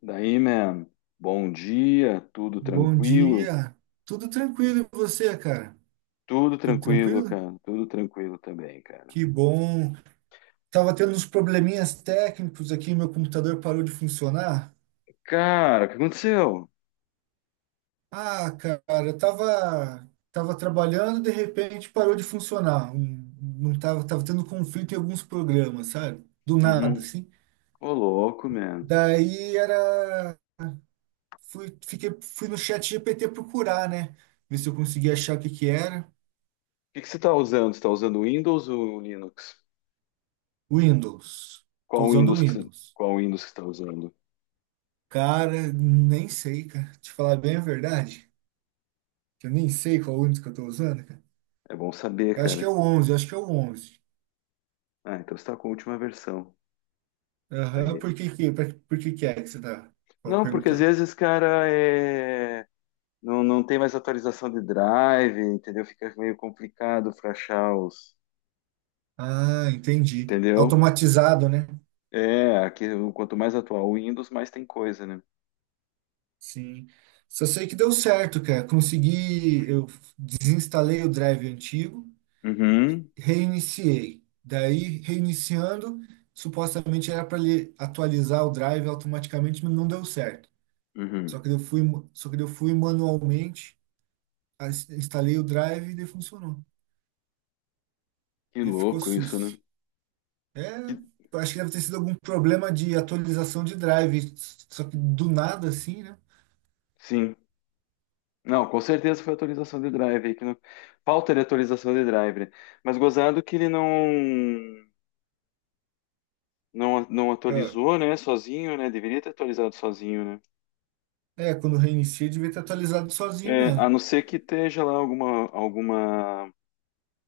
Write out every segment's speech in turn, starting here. Daí, man, bom dia, tudo Bom tranquilo? dia. Tudo tranquilo e você, cara? Tudo Tudo tranquilo, tranquilo? cara, tudo tranquilo também, cara. Que bom. Tava tendo uns probleminhas técnicos aqui, meu computador parou de funcionar. Cara, o que aconteceu? Ah, cara, eu tava trabalhando, de repente parou de funcionar. Não tava tendo conflito em alguns programas, sabe? Do nada, Uhum. assim. Ô, louco, man. O Daí era fui fiquei fui no chat GPT procurar, né? Ver se eu conseguia achar o que que era. que que você tá usando? Você tá usando Windows ou Linux? Windows. Tô Qual usando o Windows que você, Windows. qual Windows que você tá usando? Cara, nem sei, cara. Te falar bem a verdade, que eu nem sei qual ônibus que eu tô usando, cara. É bom saber, Eu acho que cara. é o 11. Ah, então você tá com a última versão. Aham, Daí. Por que que é que você tá Não, porque às perguntando? vezes, cara, é... não, não tem mais atualização de drive, entendeu? Fica meio complicado pra achar os... Ah, entendi. Entendeu? Automatizado, né? É, aqui, quanto mais atual o Windows, mais tem coisa, né? Sim. Só sei que deu certo, cara. Consegui, eu desinstalei o drive antigo, Uhum, reiniciei. Daí, reiniciando, supostamente era para ele atualizar o drive automaticamente, mas não deu certo. uhum. Só que eu fui, só que eu fui manualmente instalei o Drive e ele funcionou. Que Ele ficou louco isso, né? sus. É, Que- acho que deve ter sido algum problema de atualização de Drive, só que do nada assim, né? Sim. Não, com certeza foi atualização de drive aí que não... Falta de atualização de drive, né? Mas gozado que ele não não Ah, atualizou, né, sozinho, né? Deveria ter atualizado sozinho, né? é, quando reinicia, devia ter atualizado sozinho É, a mesmo. não ser que esteja lá alguma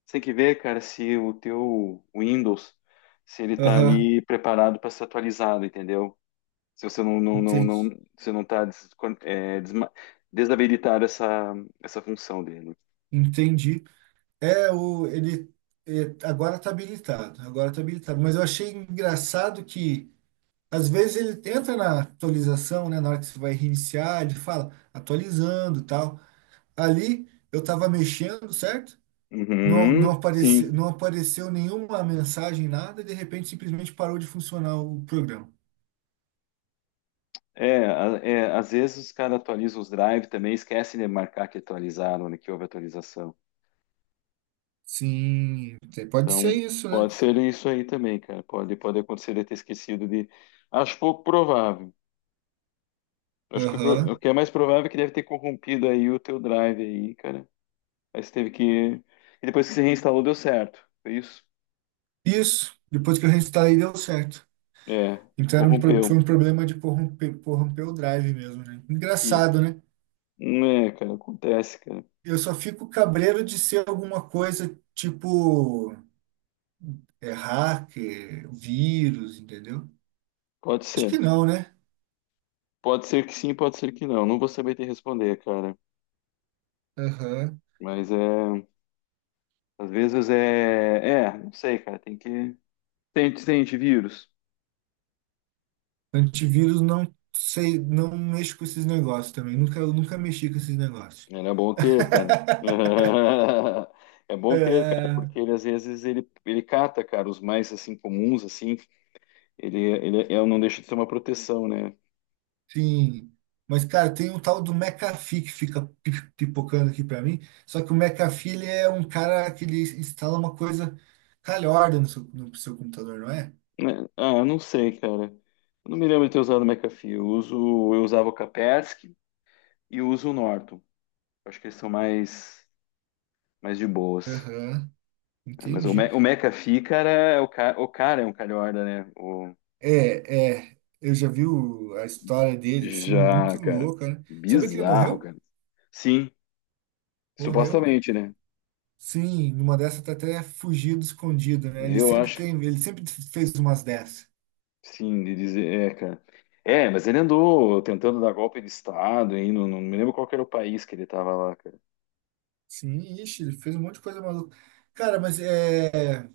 Você tem que ver, cara, se o teu Windows se ele tá Aham, ali preparado para ser atualizado, entendeu? Se você entendi. Você não está é, desma- desabilitar essa função dele. Entendi. É, o, ele agora tá habilitado, agora tá habilitado. Mas eu achei engraçado que às vezes ele entra na atualização, né? Na hora que você vai reiniciar, ele fala atualizando, e tal. Ali eu tava mexendo, certo? Não, Uhum, sim. não apareceu nenhuma mensagem, nada, de repente simplesmente parou de funcionar o programa. É, é, às vezes os caras atualizam os drives também, esquecem de marcar que atualizaram, né, que houve atualização. Sim, pode ser Então, isso, né? pode ser isso aí também, cara. Pode acontecer de ter esquecido de. Acho pouco provável. Acho que o Aham. que é mais provável é que deve ter corrompido aí o teu drive aí, cara. Aí você teve que. E depois que você reinstalou, deu certo. Foi isso? Isso, depois que eu reinstalei, deu certo. É, Então foi corrompeu. um problema de corromper o drive mesmo, né? Que Engraçado, né? É, cara, acontece, cara. Eu só fico cabreiro de ser alguma coisa tipo hacker, vírus, entendeu? Pode Acho ser. que não, né? Pode ser que sim, pode ser que não. Não vou saber te responder, cara. Aham. Mas é. Às vezes é. É, não sei, cara. Tem que. Tem antivírus. Antivírus não sei, não mexo com esses negócios também. Nunca mexi com esses negócios. Era bom ter, cara. É bom ter, cara, É, porque ele às vezes ele cata, cara, os mais assim comuns, assim. Ele não deixa de ser uma proteção, né? sim. Mas, cara, tem um tal do McAfee que fica pipocando aqui pra mim. Só que o McAfee, ele é um cara que ele instala uma coisa calhorda no seu computador, não é? Né? Ah, eu não sei, cara. Eu não me lembro de ter usado o McAfee. Eu usava o Kaspersky e eu uso o Norton. Acho que eles são mais. Mais de boas. Aham, É, Mas o, entendi. Me o McAfee, cara, é o cara é um calhorda, né? O... Eu já vi a história dele, assim, Já, muito cara. louca, né? Sabia que ele Bizarro, morreu? cara. Sim, Morreu, né? supostamente, né? Sim, numa dessa tá até fugido, escondido, né? Ele Eu sempre acho, tem, ele sempre fez umas dessas. sim, de dizer, é, cara. É, mas ele andou tentando dar golpe de Estado aí, não, não me lembro qual que era o país que ele tava lá, cara. Sim, ixi, ele fez um monte de coisa maluca. Cara,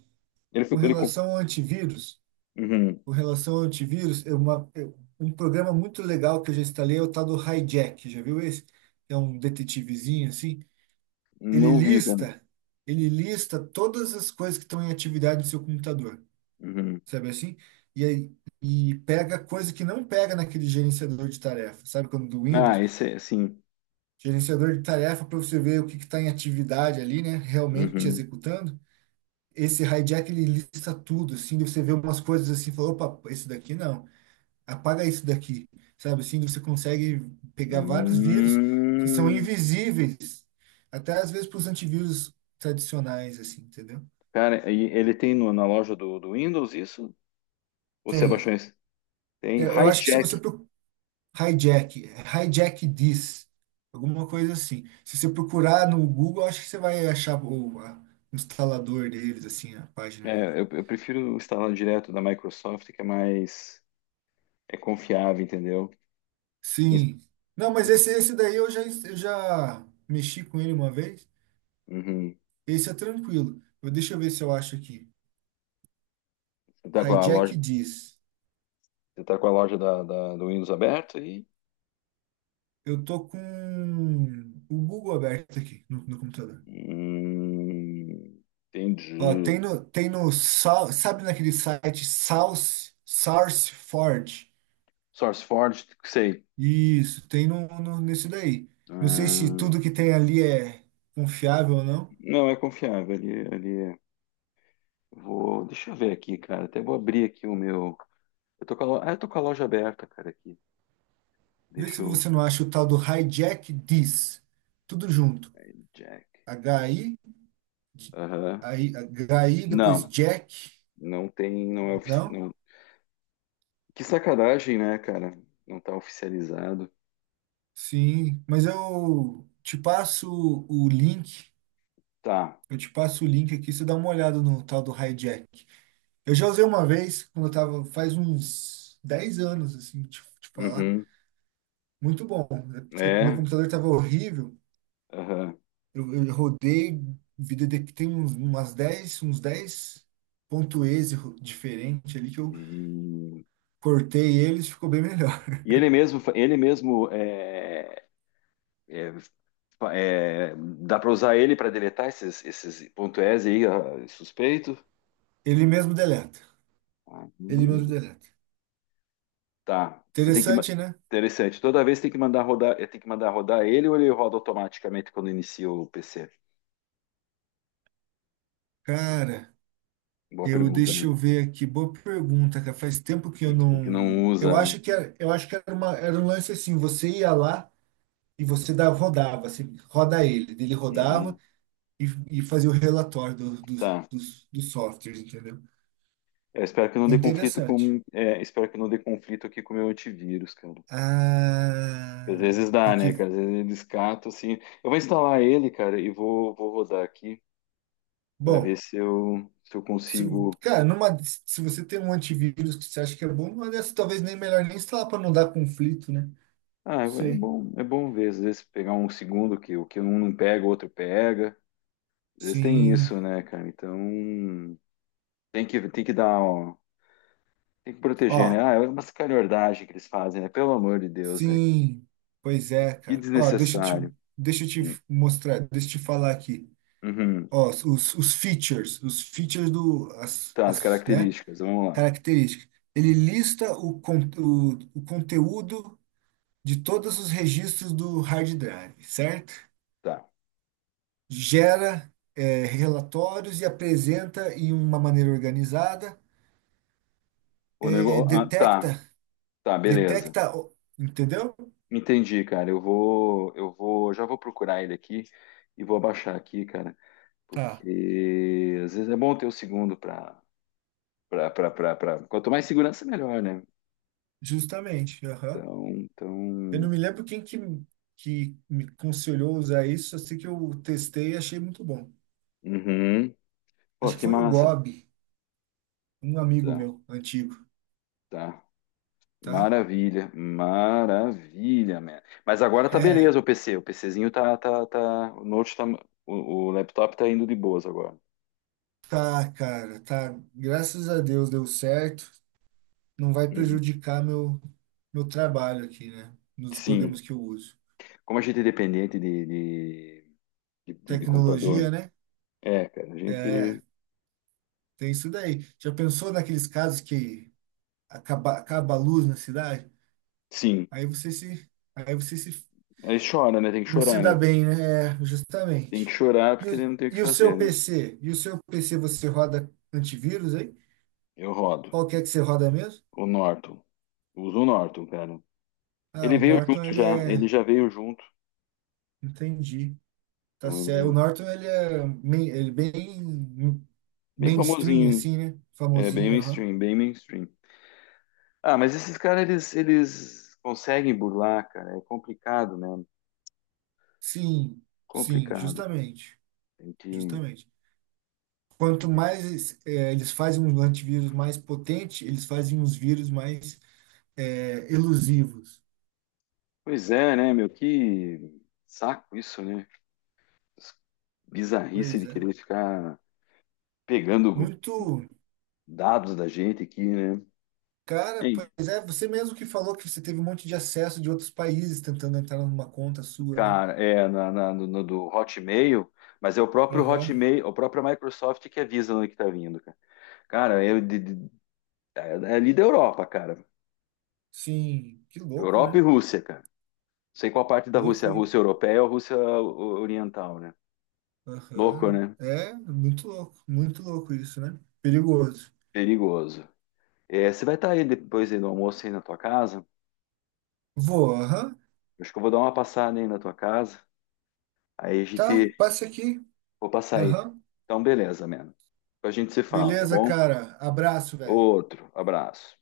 Ele com ficou, ele... relação ao antivírus, Uhum. com relação ao antivírus, é um programa muito legal que eu já instalei é o tal do Hijack, já viu esse? É um detetivezinho assim. Ele Não vi, cara. lista, ele lista todas as coisas que estão em atividade no seu computador, Uhum. sabe assim? E aí, pega coisa que não pega naquele gerenciador de tarefas, sabe? Quando do Ah, Windows esse é, sim. gerenciador de tarefa para você ver o que está em atividade ali, né? Realmente Uhum. executando. Esse hijack ele lista tudo, assim, de você vê umas coisas assim, falou, opa, esse daqui não, apaga isso daqui, sabe? Assim, você consegue pegar vários vírus que são Hum. invisíveis, até às vezes para os antivírus tradicionais, assim, entendeu? Cara, e ele tem na loja do, do Windows isso? Ou você abaixou Tem. em Tem Eu acho que se você Hijack. Hijack, Hijack This, alguma coisa assim. Se você procurar no Google, acho que você vai achar o instalador deles, assim, a página deles. É, eu prefiro instalar direto da Microsoft, que é mais é confiável, entendeu? Isso- Sim. Não, mas esse daí eu já mexi com ele uma vez. Uhum. Esse é tranquilo. Deixa eu ver se eu acho aqui. Você tá com a Hijack loja, diz, você tá com a loja da, do Windows aberta e eu tô com o Google aberto aqui no computador. Hum, Ó, entendi. Tem no, sabe naquele site South, SourceForge? SourceForge, sei. Isso, tem nesse daí. Não sei se Ah, tudo que tem ali é confiável ou não. não, é confiável. Ali, ali é. Vou, deixa eu ver aqui, cara. Até vou abrir aqui o meu. Eu tô com a loja aberta, cara, aqui. Vê Deixa se eu. você não acha o tal do Hijack Diz. Tudo junto. Jack. H i Aham. aí, H i depois Não, Jack. não tem. Não é Não? oficial. Que sacanagem, né, cara? Não tá oficializado. Sim, mas eu te passo o link. Tá. Eu te passo o link aqui, você dá uma olhada no tal do Hijack. Eu já usei uma vez, quando eu tava, faz uns 10 anos, assim, te falar. Uhum. Muito bom. Meu É. computador estava horrível. Aham. Eu rodei vida de que tem uns 10 ponto exe diferente ali que eu E, cortei eles, ficou bem melhor. e ele mesmo, ele mesmo é, é, dá para usar ele para deletar esses, esses ponto .es aí, ah, suspeito? Ele mesmo deleta. Ah, Ele mesmo hum. deleta. Tá. Você tem que Interessante, né? interessante. Toda vez tem que mandar rodar, é, tem que mandar rodar ele ou ele roda automaticamente quando inicia o PC? Cara, Boa eu pergunta, deixa né? eu ver aqui. Boa pergunta, cara. Faz tempo que eu Que não não. Eu usa, né? acho que era, eu acho que era uma, era um lance assim, você ia lá e você dava, rodava, assim, roda ele. Ele rodava Uhum. e, e fazia o relatório do, dos Tá. dos dos softwares, entendeu? Eu espero que não É dê conflito interessante. com. É, espero que não dê conflito aqui com o meu antivírus, cara. Às Ah, vezes dá, tem né, que. cara? Às vezes ele escata, assim. Eu vou instalar ele, cara, e vou, vou rodar aqui para ver Bom, se eu, se eu se, consigo. cara, numa, se você tem um antivírus que você acha que é bom, numa dessas talvez nem melhor nem instalar para não dar conflito, né? Ah, Sei. É bom ver. Às vezes pegar um segundo que o que um não pega, o outro pega. Às vezes tem Sim. isso, né, cara? Então tem que dar, ó, tem que proteger, né? Ó, Ah, é uma sacanagem que eles fazem, né? Pelo amor de Deus, né? sim. Pois é, Que cara. Ó, desnecessário. Deixa eu te mostrar, deixa eu te falar aqui. Uhum. Ó, os features do, Tá, as as, né? características, vamos lá. Características. Ele lista o conteúdo de todos os registros do hard drive, certo? Tá. Gera relatórios e apresenta em uma maneira organizada, O nego... ah, detecta, tá, tá, beleza. Entendeu? Entendi, cara. Eu vou, já vou procurar ele aqui e vou abaixar aqui, cara, Tá. porque às vezes é bom ter o segundo para quanto mais segurança melhor, né? Justamente. Aham. Então, Eu não então, me lembro quem que, me aconselhou a usar isso, eu sei que eu testei e achei muito bom. uhum. Pô, Acho que que foi o massa. Gob, um amigo Tá, meu antigo, tá. tá? Maravilha, maravilha, man. Mas agora tá É, beleza o PC, o PCzinho tá tá tá, o note tá, o, o laptop tá indo de boas agora. tá, cara, tá. Graças a Deus deu certo. Não vai Uhum. prejudicar meu trabalho aqui, né? Nos programas Sim, que eu uso. Como a gente é dependente de computador, Tecnologia, né? é, cara, a gente, É, tem isso daí. Já pensou naqueles casos que acaba a luz na cidade? sim, Aí você se, aí você se, aí chora, né? Tem que não se chorar, dá né? bem, né? É, Tem que justamente. chorar E, porque ele o- não tem o que e o fazer, seu né? PC? E o seu PC você roda antivírus aí? Eu rodo. Qual que é que você roda mesmo? O Norton. Uso o Norton, cara. Ah, Ele o veio junto Norton ele já, ele é, já veio junto. entendi. Tá Então ele certo. é O Norton ele é bem bem mainstream famosinho, assim, né? é bem Famosinho, aham. mainstream, bem mainstream. Ah, mas esses caras eles conseguem burlar, cara. É complicado, né? Sim, sim, Complicado. Cara. justamente, Tem que justamente. Quanto é, mais eles fazem um antivírus mais potente, eles fazem uns vírus mais elusivos. Pois é, né, meu? Que saco isso, né? bizarrice Pois de é. querer ficar pegando Muito. dados da gente aqui, né? Cara, Ei, pois é, você mesmo que falou que você teve um monte de acesso de outros países tentando entrar numa conta sua, né? Cara, é no do Hotmail, mas é o próprio Aham. Hotmail, o próprio Microsoft que avisa onde que tá vindo, cara. Cara, é é ali da Europa, cara. Sim, que louco, Europa né? e Rússia, cara. Não sei qual parte da Rússia, a Loucura. Rússia europeia ou a Rússia oriental, né? Louco, Aham. né? É, muito louco isso, né? Perigoso. Perigoso. É, você vai estar aí depois aí do almoço aí na tua casa? Vou, aham. Acho que eu vou dar uma passada aí na tua casa. Aí a Tá, gente passe aqui. Vou passar aí. Aham. Então, beleza, mano. Depois A gente se fala, tá Beleza, bom? cara. Abraço, velho. Outro abraço.